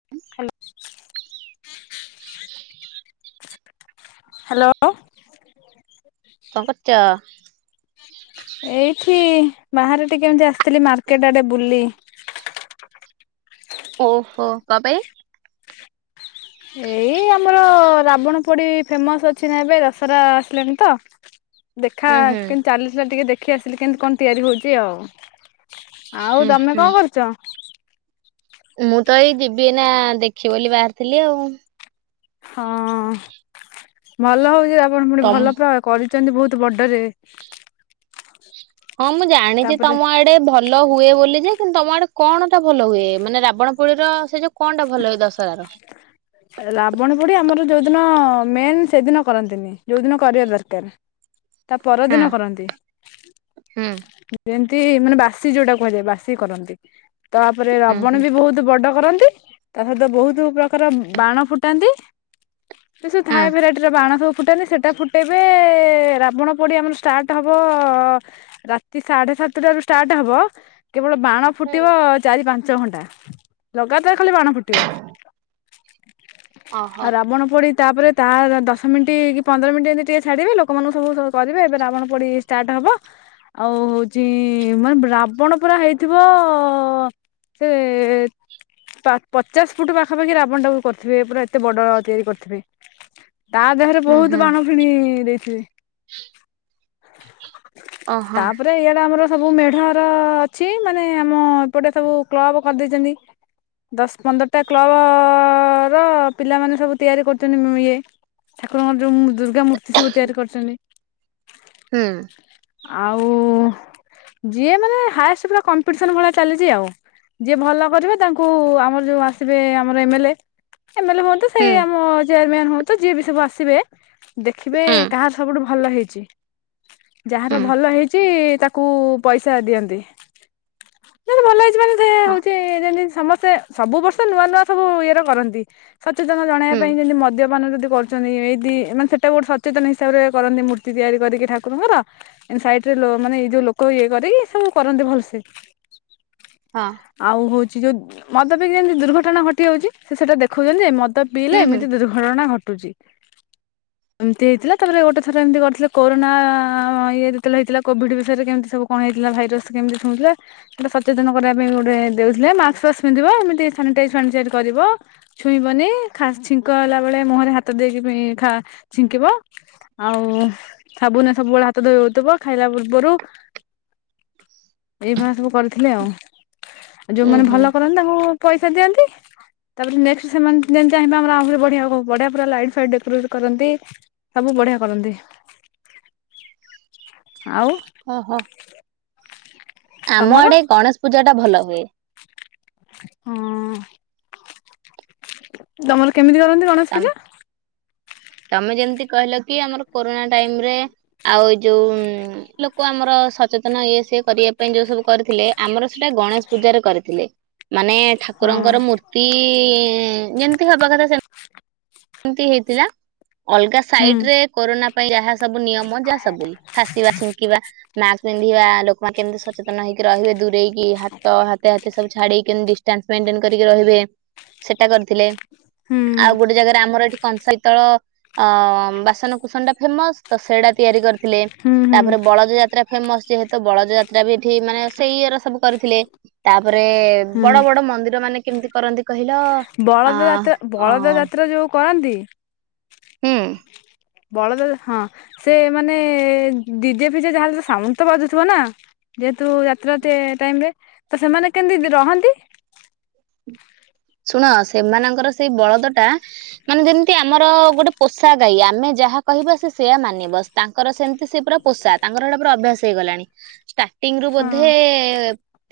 Hello. Hello. କଁ କରୁଛ? ଏଇଠି ବାହାରେ ଟିକେ ଏମତି ଆସିଥିଲି ମାର୍କେଟ ଆଡେ ବୁଲି। ଓହୋ କ ପାଇଁ? ଏଇ ଆମର ରାବଣ ପୋଡି ଫେମସ ଅଛି ନା ଏବେ ଦଶହରା ଆସିଲାଣି ତ। ଦେଖା ଉୁଁ ହୁଁ କେମିତି ଚାଲିଛି ନା ଟିକେ ଦେଖି ଆସିଲି କେମତି କଣ ତିଆରି ହଉଛି ଆଉ। ଆଉ ଉୁଁ ତମେ ହୁଁ କଣ କରୁଛ? ମୁଁ ତ ଏଇ ଯିବି ଏଇନା ଦେଖିବି ବୋଲି ବାହାରିଥିଲି ଆଉ। ହଁ ଭଲ ହଉଛି ରାବଣ ପୋଡି ତମ ଭଲ ପ୍ର କରିଛନ୍ତି ବହୁତ ବଡରେ। ହଁ ମୁଁ ଜାଣିଛି ତାପରେ ତମ ଆଡେ ଆଡେ ଭଲ ହୁଏ ବୋଲି ଯେ କିନ୍ତୁ ତମ ଆଡେ କଣ ଟା ଭଲ ହୁଏ ମାନେ ରାବଣ ପୋଡି ର ସେ ଯୋଉ କଣ ଟା ଭଲ ହଏ ଦଶହରା ର? ରାବଣ ପୋଡି ଆମର ଯୋଉଦିନ ମେନ୍ ସେଦିନ କରନ୍ତିନି ଯୋଉ ଦିନ କରିବା ଦରକାର। ତା ହୁଁ ପରଦିନ କରନ୍ତି। ହୁଁ ଯେମିତି ମାନେ ବାସି ଯୋଉଟା କୁହାଯାଏ ବାସି କରନ୍ତି ତାପରେ ହୁଁ ରବଣ ହୁଁ ବି ବହୁତ ବହୁତ ବଡ କରନ୍ତି ତା ସହିତ ବହୁତ ପ୍ରକାର ବାଣ ଫୁଟାନ୍ତି। ଏ ସବୁ ହୁଁ। ଥାଏ ଭେରାଇଟି ର ବାଣ ସବୁ ଫୁଟନ୍ତିି ସେଟା ଫୁଟାଇବେ ରାବଣ ପୋଡ଼ି ଆମର ଷ୍ଟାର୍ଟ ହବ ରାତି ସାଢେ ସାତଟାରୁ ଷ୍ଟାର୍ଟ ହବ କେବଳ ବାଣ ଫୁଟିବ ହୁଁ। ଚାରି ପାଞ୍ଚ ଘଣ୍ଟା ଲଗାତାର ଖାଲି ବାଣ ଫୁଟିବ। ଓହୋ ଆଉ ରାବଣ ପୋଡି ତାପରେ ତା ଦଶ ମିନିଟ୍ କି ପନ୍ଦର ମିନିଟ୍ ଯେମିତି ଟିକେ ଛାଡିବେ ଲୋକମାନଙ୍କୁ ସବୁ କରିବେ ଏବେ ରାବଣ ପୋଡି ଷ୍ଟାର୍ଟ ହବ। ଆଉ ହଉଛି ମାନେ ରାବଣ ପୁରା ହେଇଥିବ ସେ ପଚାଶ ଫୁଟ ପାଖାପାଖି ରା ରାବଣ ଟାକୁ କରିଥିବେ ପୁରା ଏତେ ବଡ ତିଆରି କରିଥିବେ ତା ଦେହରେ ହୁଁ ବହୁତ ହୁଁ ବାଣ ଫୁଣି ଦେଇଥିବେ ଓହୋ ତାପରେ ଇଆଡେ ଆମର ସବୁ ମେଢର ଅଛି ମାନେ ଆମ ଏପଟେ ସବୁ କ୍ଲବ କରିଦେଇଛନ୍ତି। ଦଶ ପନ୍ଦରଟା କ୍ଲବ ର ପିଲାମାନେ ସବୁ ତିଆରି କରୁଛନ୍ତି ଇଏ ଠାକୁରଙ୍କର ଯଉ ମୂ ଦୁର୍ଗା ମୂର୍ତ୍ତି ସବୁ ତିଆରି କରିଛନ୍ତି। ହୁଁ। ଆଉ ଯିଏ ମାନେ ହାଷ୍ଟ ପୁରା କମ୍ପିଟିସନ ଭଳିଆ ଚାଲିଛି ଆଉ। ଯିଏ ଭଲ କରିବେ ତାଙ୍କୁ ଆମର ଯୋଉ ଆସିବେ ଆମର ଏମେଲେ। ଏମେଲେ ହୁଅନ୍ତୁ ସେ ହୁଁ ଆମ ଚେୟାରମ୍ୟାନ ହୁଅନ୍ତୁ ଯିଏ ବି ସବୁ ଆସିବେ। ଦେଖିବେ ହୁଁ ହୁଁ। କାହାର ସବୁଠୁ ଭଲ ହେଇଛି ହୁଁ ଯାହାର ଭଲ ହେଇଛି ତା କୁ ପଇସା ଦିଅନ୍ତି ଭଲ ହେଇଛି ମାନେ ସେ ହଁ ହଉଛି ଯେମତି ସମସ୍ତେ ସବୁ ବର୍ଷ ନୂଆ ନୂଆ ସବୁ ଇଏରେ କରନ୍ତି ସଚେତନ ଜଣାଇବା ହୁଁ ପାଇଁ ଯେମିତି ମଦ୍ୟପାନ ଯଦି କର ଚନ୍ତି ଏଇଠି ମାନେ ସେଇଟା ଗୋଟେ ସଚେତନ ହିସାବରେ କରନ୍ତି ମୂର୍ତ୍ତି ତିଆରି କରିକି ଠାକୁରଙ୍କର। ସାଇଟ ରେ ଲୋ ମାନେ ଏଇ ଯୋଉ ଲୋକ ଇଏ କରରେି ଏ ସବୁ କରନ୍ତି ଭଲସେ। ହଁ। ଆଉ ହଉଚି ଯୋଉ ମଦ ପିକ ଯେମିତି ଦୁର୍ଘଟଣା ଘଟି ଯାଉଚି ସେ ସେଇଟା ଦେଖଉଚନ୍ତି ଯେ ଏ ମଦ ହୁଁ ପିଲେ ଏମିତି ଦୁର୍ଘଟଣା ଘଟୁଚି। ଏମିତି ହେଇଥିଲା ତାପରେ ଗୋଟେ ଥର ଏମିତି କରିଥିଲେ କୋନା ଇଏ ଯେତବେଳେ ହେଇଥିଲା କୋଭିଡ ବିଷୟରେ କେମିତି ସବୁ କଣ ହେଇଥିଲା ଭାଇରସ କେମିତି ଶୁଉଥିଲା ଗୋଟେ ସଚେତନ କରିବା ପାଇଁ ଗୋଟେ ଦେଉଥିଲେ ମାସ ଫାସ ପିନ୍ଧିବ ଏମିତି ସାନିଟାଈଜ ଫାନିଟାଇଜ କରିବ। ଛୁଇଁବନି ଛିଙ୍କ ହେଲା ବେଳେ ମୁହଁରେ ହାତ ଦେଇକି ଛିଙ୍କିବ। ଆଉ ସାବୁନ ସବୁବେଳେ ହାତ ଧୋଇ ହଉଥିବ ଖାଇଲା ପୂର୍ବରୁ। [unintelligible] ଏଇଭଳିଆ ସବୁ କରିଥିଲେ ଆଉ ଆଉ ହୁଁ ଯୋଉମାନେ ହୁଁ ଭଲ କରନ୍ତି ତାଙ୍କୁ ପଇସା ଦିଅନ୍ତି। ତାପରେ ନେକ୍ସଟ ସେମାନେ ଯେମିତି ଚାହିଁବେ ଆମର ଆହୁରି ବଢ଼ିଆ ହୋଉ। ବଢିଆ ପୁରା ଲାଇଟ ଫଫାଇଟ ଡେକୋରେଟ କରନ୍ତି। ସବୁ ବଢିଆ କରନ୍ତି। ଆଉ ଓହୋ। ଆମ ତମର ଆଡେ ଗଣେଶ ପୂଜା ଟା ଭଲ ହୁଏ। ହଁ। ତମର କେମିତି କରନ୍ତି ଗଣେଶ ଆମ ପୂଜା? ତମେ ଯେମତି କହିଲ କି ଆମର କୋରୋନା ଟାଇମ ରେ ଆଉ ଯୋଉ ଲୋକ ଆମର ସଚେତନ ଇଏ ସିଏ କରିବା ପାଇଁ ଯୋଉ ସବୁ କରିଥିଲେ ଆମର ସେଇଟା ଗଣେଶ ପୂଜାରେ କରିଥିଲେ ମାନେ ହଁ। ଠାକୁରଙ୍କର ମୂର୍ତ୍ତି ଯେମିତି ହବା କଥା ସେ ହେଇଥିଲା। ଅଲଗା ହୁଁ ସାଇଟ ରେ କରୋନା ପାଇଁ ଯାହା ସବୁ ନିୟମ ମଜା ସବୁ ଫାସିବା ଛିଙ୍କିବା ମାସ୍କ ପିନ୍ଧିବା ଲୋକମାନେ କେମିତି ସଚେତନ ହେକି ରହିବେ ଦୂରେଇକି ହାତ ହାତ ହାତ ସବୁ ଛାଡ଼ି କେତି [unintelligible] ରହିବେ ସେଟା କରିଥିଲେ ହୁଁ ଆଉ ଗୋଟେ ଜାଗା ଆମର ଏଠି କଂସେଇତଳ ଅ ବାସନ କସନ ଟା ଫେମସ ତ ସେଇଟା ତିଆରି କରି ଥିଲେ ହୁଁ ହୁଁ ତାପରେ ବଳଦ ଯାତ୍ରା ଫେମସ ଯେହେତୁ ବଳଜ ଯାତ୍ରା ବି ଏଠି ମାନେ ସେଇ ଇର ସବୁ କରିଥିଲେ। ତାପରେ ବଡ ହୁଁ ବଡ ମନ୍ଦିର ମାନେ କେମିତି କରନ୍ତି କହିଲ ଅ ବଳଦ ଯାତ୍ରା ଅ ବଳଦ ଯାତ୍ରା ଯୋଉ କରନ୍ତି ହୁଁ ବଳଦେ ହଁ ସେ ମାନେ ଦଡିିଜେ ଫିଜେ ଯାହାଲେ ସାସାଉଣ୍ଡ ତ ବାଜୁଥିବ ନା। ଯେହେତୁ ଯାତ୍ରା ଟାଇମ ରେ ତ ସେମାନେ କେମିତି ରହନ୍ତି? ଶୁଣ ସେମାନଙ୍କର ସେଇ ବଳଦ ଟା ମାନେ ଯେମିତି ଆମର ଗୋଟେ ପୋଷା ଗାଈ ଆମେ ଯାହା କହିବା ସେ ସେଆ ମାନିବ। ତାଙ୍କର ସେମିତି ସେ ପୁରା ପୋଷା ତାଙ୍କର ସେଇଟା ପୁରା ଅଭ୍ୟାସ ହେଇଗଲାଣି। ଟିଂ ରୁ ହଁ ବୋଧେ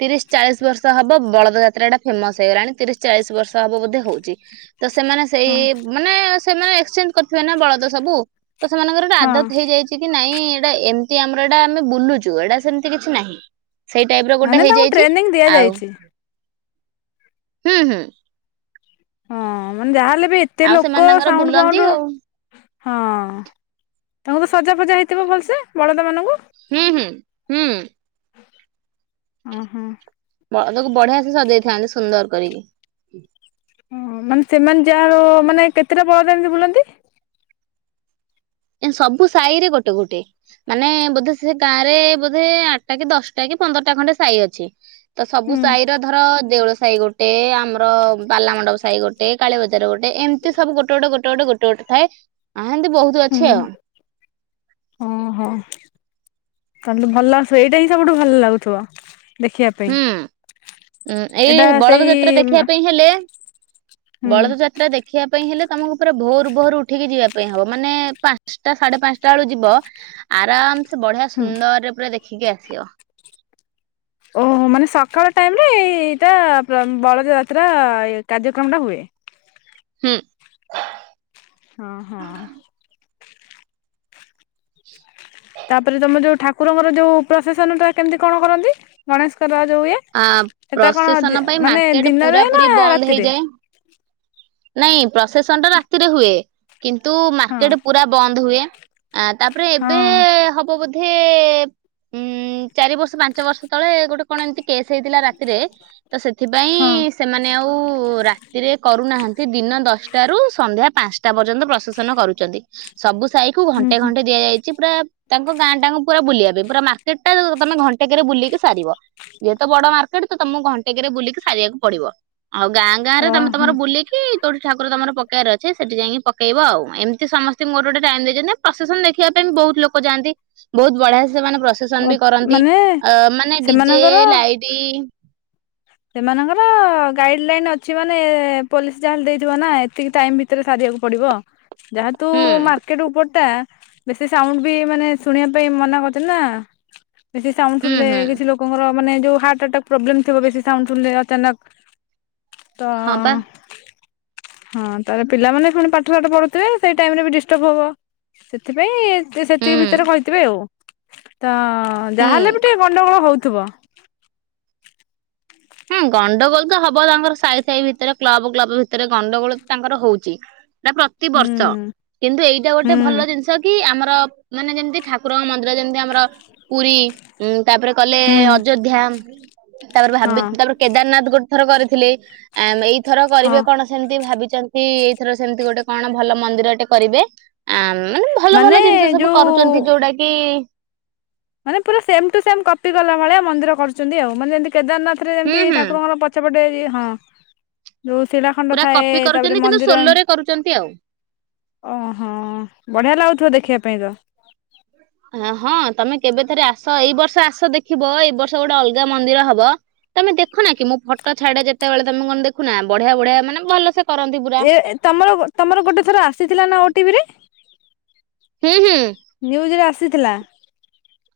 ତିରିଶ ଚାଳିଶ ବର୍ଷ ହବ ବଳଦ ଯାତ୍ରା ଟା ଫେମସ ହେଇଗଲାଣି ତିରିଶ। ଚାଳିଶ ବର୍ଷ ହବ ବୋେ ହଉଛି ତ ସେମାନେ ସେଇ ହଁ। ମାନେ ସେମାନେ। କରିଥିବେ ନା ବଳଦ ସବୁ ତ ସେମାନଙ୍କରୋ ହଁ ଆଦତ ହେଇଯାଇଚି କି ନାଇଁ ଏଇଟା ଏମିତି ଆମର ଏଇଟା ଆମେ ବୁଲୁଛୁ ଏଇଟା ସେମିତି କିଛି ନାହିଁ। ସେଇ ଟାଇପ ର ଗୋଟେ ମାନେ ତାଙ୍କୁ ହେଇଯାଇଚୁ ଟ୍ରେନିଂ ଆଉ। ଦିଆଯାଇଛି ହୁଁ। ହଁ ମାନେ ଯାହାହେଲେ ବି ଏତେ ଆଉ ଲୋକ ସେମାନେ ତାଙ୍କର ସାଉଣ୍ଡ ବୁଲନ୍ତି ଫଉଣ୍ଡ ଆଉ। ହଁ ତମ ତ ସଜା ଫଜା ହେଇଥିବ ଭଲସେ ବଳଦ ମାନଙ୍କୁ! ହୁଁ ହୁଁ ହୁଁ। ଓ ହୋ। ବଳଦ କୁ ବଢିଆ ସେ ସଜେଇଥାନ୍ତି ସୁନ୍ଦର କରିକି। ଓ ମାନେ ସେମାନେ ଯାହାୁ ମାନେ କେତେଟା ପଳଦ ଏମତି ବୁଲନ୍ତି? ଏ ସବୁ ସାହିରେ ଗୋଟେ ଗୋଟେ। ମାନେ ବୋଧେ ସେ ଗାଁରେ ବୋଧେ ଆଠଟା କି ଦଶଟା କି ପନ୍ଦରଟା ଖଣ୍ଡେ ସାଇ ଅଛି। ତ ସବୁ ହୁଁ ସାହିର ଧର ଦେଉଳ ସାହି ଗୋଟେ ଆମର ବାଲାମଣ୍ଡପ ସାହି ଗୋଟେ କାଳୀ ବଜାର ଗୋଟେ ଏମିତି ସବୁ ଗୋଟେ ଗୋଟେ ଗୋଟେ ଗୋଟେ ଗୋ ଗୋଟେ ଗୋଟେ ଥାଏ ହା ସେମିତି ବହୁତ ଅଧି ହୁଁ ଓହୋ। ତାଙ୍କୁ ଭଲ ସେଇଟା ହିଁ ସବୁଠୁ ଭଲ ଲାଗୁଥିବ ଦେଖିବା ପାଇଁ। ହୁଁ ଉଁ ଏଇ ଏଇଟା ଏଇ ବଳଦ ସେଇ ଯାତ୍ରା ଦେଖିବା ପାଇଁ ହେଲେ ହୁଁ ବଳଦ ଯାତ୍ରା ଦେଖ ଦେଖିବା ପାଇଁ ହେଲେ ତମକୁ ପୁରା ଭୋରୁ ଭୋରୁ ଉଠିକି ଯିବା ପାଇଁ ହବ ମାନେ ପାଞ୍ଚ ପାଞ୍ଚଟା ସାଢେ ପାଞ୍ଚଟା ବେଳକୁ ଯିବ ଆରାମ ସେ ବଢିଆ ହୁଁ ସୁନ୍ଦରରେ ପୁରା ଦେଖିକି ଆସିବ। ଓହୋ ମାନେ ସକାଳ ଟାଇମରେ ଏଇଟା ବଳଦ ଯାତ୍ରା କାର୍ଯ୍ୟକ୍ରମଟା ହୁଏ। ହୁଁ ହଁ ହଁ ତାପରେ ତମର ଯୋଉ ଠାକୁରଙ୍କର ଯୋଉ ପ୍ରଶାସନଟା କେମିତି କଣ କରନ୍ତି ଗଣେଶଙ୍କର ଯୋଉ ଇଏ। ଆ ସେଟା କଣ ଦି ପ୍ରସେସନ ପାଇଁ ମାନେ ମାର୍କେଟ ଦିନରେ ପୁରା ନା ପୁରି ବନ୍ଦ ରାତିରେ। ହେଇଯାଏ। ନାଇଁ ପ୍ରସେସନଟା ରାତିରେ ହୁଏ କିନ୍ତୁ ହଁ ମାର୍କେଟ ପୁରା ବନ୍ଦ ହୁଏ। ଆ ତାପରେ ହଁ ଏବେ ହବ ବୋଧେ ଉଁ। ଚାରି ବର୍ଷ ପାଞ୍ଚ ବର୍ଷ ତଳେ ଗୋଟେ କଣ ଏମିତି କେସ୍ ହେଇଥିଲା ରାତିରେ ତ ସେଥିପାଇଁ। ହଁ ସେମାନେ ଆଉ ରାତିରେ କରୁନାହାନ୍ତି ଦିନ ଦଶଟାରୁ ସନ୍ଧ୍ୟା ପାଞ୍ଚ ଟା ପର୍ଯ୍ୟନ୍ତ ପ୍ରଶେସନ କରୁଛନ୍ତି ସବୁ ସାହିକୁ ହୁଁ ଘଣ୍ଟେ ହୁଁ ଘଣ୍ଟେ ଦିଆଯାଇଛି ପୁରା। ତାଙ୍କ ଗାଁଟାଙ୍କୁ ପୁରା ବୁଲିବା ପାଇଁ ପୁରା ମାର୍କେଟଟା ତମେ ଘଣ୍ଟେକରେ ବୁଲିକି ସାରିବ। ଯେହେତୁ ବଡ ମାର୍କେଟ ତମକୁ ଘଣ୍ଟେକରେ ବୁଲିକି ସାରିବାକୁ ପଡିବ ଆଉ ଗାଁ ଗାଁରେ ତମେ ଓହୋ ତମର ବୁଲିକି କି ଯୋଉଠି ଠାକୁର ତମର ପକେଇବାର ଅଛି ସେଠି ଯାଇକି ପକେଇବ ଆଉ ଏମିତି ସମସ୍ତଙ୍କୁ ଗୋଟେ ଗୋଟେ ଟାଇମ ଦେଇଛନ୍ତି। ପ୍ରଶେସନ ଦେଖିବା ପାଇଁ ବହୁତ ଲୋକ ଯାଆନ୍ତି ବହୁତ ବଢିଆ ସେ ସେମାନେ ପ୍ରସେସନ ବି କରନ୍ତି ମାନେ ମାନେ ଡିଜେ ସେମାନଙ୍କର ଲାଇଟ ସେମାନଙ୍କର ଗାଇଡ ଲାଇନ ଅଛି ମାନେ ପୋଲିସ ଯାହେଲେ ଦେଇଥିବ ନା ଏତିକି ଟାଇମ ଭି ଭିତରେ ସାରିବାକୁ ପଡିବ ଯାହେତୁ ହୁଁ ମାର୍କେଟ ଉପ ଟା ବେଶୀ ସାଉଣ୍ଡ ବି ମାନେ ଶୁଣିବା ପାଇଁ ମନା କରୁଛି ନା। ବେଶୀ ସାଉଣ୍ଡ ହୁଁ ଶୁଣିଲେ ହୁଁ କିଛି ଲୋକଙ୍କର ମାନେ ଯୋଉ ହାର୍ଟ ଅଟ୍ଟାକ ପ୍ରୋବ୍ଲେମ ଥିବ ବେଶୀ ସାଉଣ୍ଡ ଶୁଣିଲେ ଅଚାନକ। ତ ହଁ ପା ହଁ ତାହେଲେ ପିଲାମାନେ ପୁଣି ପାଠଶାଠ ପଢୁଥିବେ ସେଇ ଟାଇମରେ ବି ଡିଷ୍ଟର୍ବ ହେବ। ସେଥିପାଇଁ ହୁଁ ସେତିକି ଭିତରେ କହିଥିବେ ଆଉ ତ ହଁ ହୁଁ ଯାହାହେଲେ ବି ଟିକେ ଗଣ୍ଡଗୋଳ ହେଉଥିବ। ହଁ ଗଣ୍ଡଗୋଳ ତ ହବ ତାଙ୍କର ସାଇ ସାଇ ଭିତରେ କ୍ଲବ କ୍ଲବ ଭିତରେ ଗଣ୍ଡଗୋଳ ତାଙ୍କର ହଉଛି। ସେଟା ହୁଁ ପ୍ରତିବର୍ଷ କିନ୍ତୁ ଏଇଟା ହୁଁ ଗୋଟେ ଭଲ ଜିନିଷ କି ଆମର ମାନେ ଯେମିତି ଠାକୁରଙ୍କ ମନ୍ଦିର ଯେମିତି ଆମର ପୁରୀ। ହୁଁ ତାପରେ କଲେ ହୁଁ ଅଯୋଧ୍ୟା ତାପରେ ହଁ ଭାବି ର କେଦାରନାଥ ଗୋଟେ ଥର କରିଥିଲେ ଆ ଏଇଥର କରିବେ ହଁ କଣ? ସେମତି ଭାବିଛନ୍ତି ଏଇଥର ସେମିତି ଗୋଟେ କଣ ଭଲ ମନ୍ଦିରଟେ କରିବେ ଆ ମାନେ ଭଲ ମାନେ ଭଲ ଜିନିଷ ସବୁ କରୁଛନ୍ତି ଯୋଉ ଯୋଉଟା କି? ମାନେ ପୁରା ସେମଟୁ ସେମ କପି ଗଲା ଭଳିଆ ମନ୍ଦିର କରୁଛନ୍ତି ଆଉ ମାନେ ଯେମିତି କେଦାରନାଥରେ ହୁଁ ଯେମିତି ହୁଁ ଠାକୁଙ୍କର ପଛପଟେ ହଁ ଯୋଉ ଶିଳାଖଣ୍ଡ ପୁରା ଥାଏ କପି କରୁଛନ୍ତି ତାପରେ କିନ୍ତୁ ମନ୍ଦିର ସୋଲୋ ରେ କରୁଛନ୍ତି ଆଉ। ଓହୋ ବଢିଆ ଲାଗୁଥିବ ଦେଖିବା ପାଇଁ ତ। ହଁ ତମେ କେବେ ଥରେ ଆସ ଏଇ ବର୍ଷ ଆସ ଦେଖିବ ଏଇ ବର୍ଷ ଗୋଟେ ଅଲଗା ମନ୍ଦିର ହବ। ତମେ ଦେଖୁନା କି ମୁଁ ଫଟୋ ଛାଡେ ଯେତେବେଳେ ତମେ କଣ ଦେଖୁନା ବଢିଆ ବଢିଆ ମାନେ ଭଲସେ। ଏ ତମର ତମର ଗୋଟେ ଥର ଆସିଥିଲା ନା ଓଟିଭିି ରେ। ହୁଁ, ହୁଁ। ନ୍ୟୁଜରେ ଆସିଥିଲା।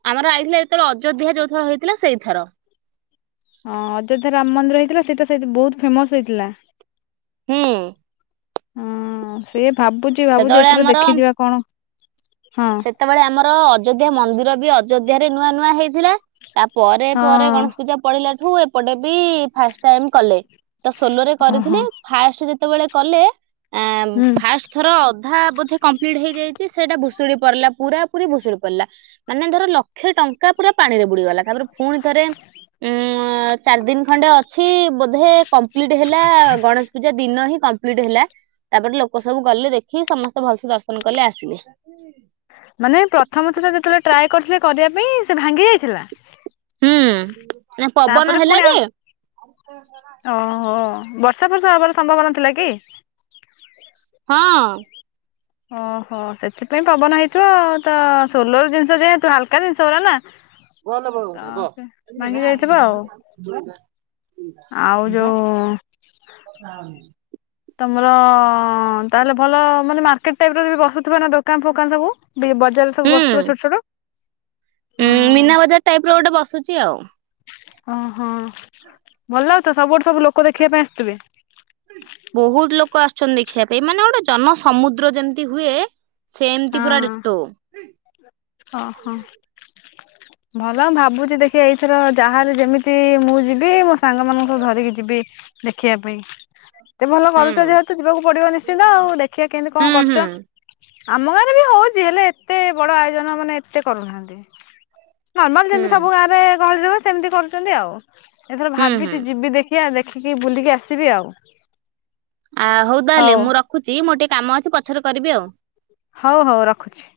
ଆମର ଆଇଥିଲା ଯେତେବେଳେ ଅଯୋଧ୍ୟା ଯୋଉଥର ହେଇଥିଲା ସେଇଥର। ହଁ ଅଯୋଧ୍ୟା ରାମ ମନ୍ଦିର ହେଇଥିଲା ସେଇଟା ସେଇ ବହୁତ ଫେମସ ହେଇଥିଲା। ହୁଁ। ହଁ ସେ ଭାବୁଚି ଭାବୁଚି ସେତେବେଳେ ଏଥର ଆମର ଦେଖିଯିବା କଣ ହଁ। ସେତେବେଳେ ଆମର ଅଯୋଧ୍ୟା ମନ୍ଦିର ବି ଅଯୋଧ୍ୟ ରେ ନୂଆ ନୂଆ ହେଇଥିଲା। ତା ପରେରେ ହଁ ପରେ ଗଣେଶ ପୂଜା ପଡି଼ଲା ଠୁ ଏପଟେ ବି ଫାଷ୍ଟ ଟାଇମ କଲେ। ତ ସୋଲୋରେ ଓହୋ କରିଥିଲେ ଫାଷ୍ଟ ଯେତେବେଳେ କଲେ ଏଁ ହୁଁ ଫାଷ୍ଟ। ଥର ଅଧା ବୋଧେ କମ୍ପ୍ଲିଟ୍ ହେଇଯାଇଚି ସେଇଟା ଭୁଷୁଡି ପଡି଼ଲା ପୁରା ପୁରୀ ଭୁଷୁଡ଼ି ପଡ଼ିଲା ବେଳକୁ ମାନେ ଧର ଲକ୍ଷେ ଟଙ୍କା ପୁରା ପାଣି ରେ ବୁଡି଼ଗଲା। ତାପରେ ପୁଣି ଥରେ ଉଁ ଚାରି ଦିନ ଖଣ୍ଡେ ଅଛି ବୋଧେ କମ୍ପ୍ଲିଟ୍ ହେଲା ଗଣେଶ ପୂଜା ଦିନ ହିଁ କମ୍ପ୍ଲିଟ୍ ହେଲା। ତାପରେ ଲୋକ ସବୁ ଗଲେ ଦେଖି ସମସ୍ତେ ଭଲସେ ଦର୍ଶନ କଲେ ଆସିଲେ। ମାନେ ପ୍ରଥମଥର ଯେତେବେଳେ ଟ୍ରାଏ କରିଥିଲେ କରିବା ପାଇଁ ସେ ଭାଙ୍ଗି ଯାଇଥିଲା। ହୁଁ। ନା ପବନ ତାପରେ ହେଲା ପୁଣି ଯେ ଆଉ ଓହୋ ବର୍ଷା ଫର୍ଷା ହବାର ସମ୍ଭାବନା ଥିଲା କି? ହଁ। ଓହୋ ସେଥିପାଇଁ ପବନ ହେଇଥିବ ତ ସୋଲର ଜିନିଷ ଯେହେତୁ ହାଲକା ଜିନିଷ ଗୁରା ନା। [inaudible] ଭଲ ଭ ତ କଛବ ଭାଙ୍ଗି ଯାଇଥିବ ଆଉ [unintelligible] ଆଉ ଯୋଉ [unintelligible] ତମର ତାହେଲେ ଭଲ ମାନେ ମାର୍କେଟ ଟାଇପ ର ବସୁଥିବ ନା ଦୋକାନ ଫୋକାନ ସବୁ? ବି ବଜାର ସବୁ ବସୁଥିବ ଛୋଟ ଛୋଟ। ଉଁ ହଁ। ମୀନା ବଜାର ଟାଇପ ର ଗୋଟେ ବସୁଚି ଆଉ। ଓହୋ ଭଲ ଲାଗୁଥିବ ତ ସବୁଆଡ଼େ ସବୁ ଲୋକ ଦେଖିବା ପାଇଁ ଆସିଥିବେ। ବହୁତ ଲୋକ ଆସୁଚନ୍ତି ଦେଖିବା ପାଇଁ ମାନେ ଗୋଟେ ଜନସମୁଦ୍ର ଯେମିତି ହୁଏ ସେମିତି ପୁରା ହଁ, ଡିଟୋ ହଁ, ହଁ। ଭଲ ଭାବୁଚି ଦେଖି ଏଇଥର ଯାହାର ଯେମିତି ମୁଁ ଯିବି ମୋ ସାଙ୍ଗମାନାନଙ୍କୁ ଧରିକି ଯିବି। ଦେଖିବା ପାଇଁ ତମେ ହୁଁ କରୁଚ ଯେହେତୁ ଯିବାକୁ ପଡିବ ନିଶ୍ଚିନ୍ତ ଆଉ ଦେଖିବା କେମିତି ହୁଁ କଣ ହୁଁ। କରୁଚ। ଆମ ଗାଁରେ ବି ହଉଚି ହେଲେ ଏତେ ବଡ ଆୟୋଜନ ମାନେ ଏତେ କରୁନାହାନ୍ତି। ନର୍ମାଲ ହୁଁ ଯେମିତି ସବୁ ଗାଁ ଗହଳି ରହ ସେମିତି କରୁଛନ୍ତି ଆଉ ଏଥର ହୁଁ ହୁଁ ଭାବିଚି ଯିବି ଦେଖି ଦେଖିଆ ଦେଖିକି ବୁଲିକି ଆସିବି ଆଉ। ଆ ହଉ ତାହେଲେ ମୁଁ ରଖୁଚି ମୋର ଟିକେ କାମ ଅଛି ପଛରେ କରିବି ଆଉ। ହଉ ହଉ ରଖୁଛି।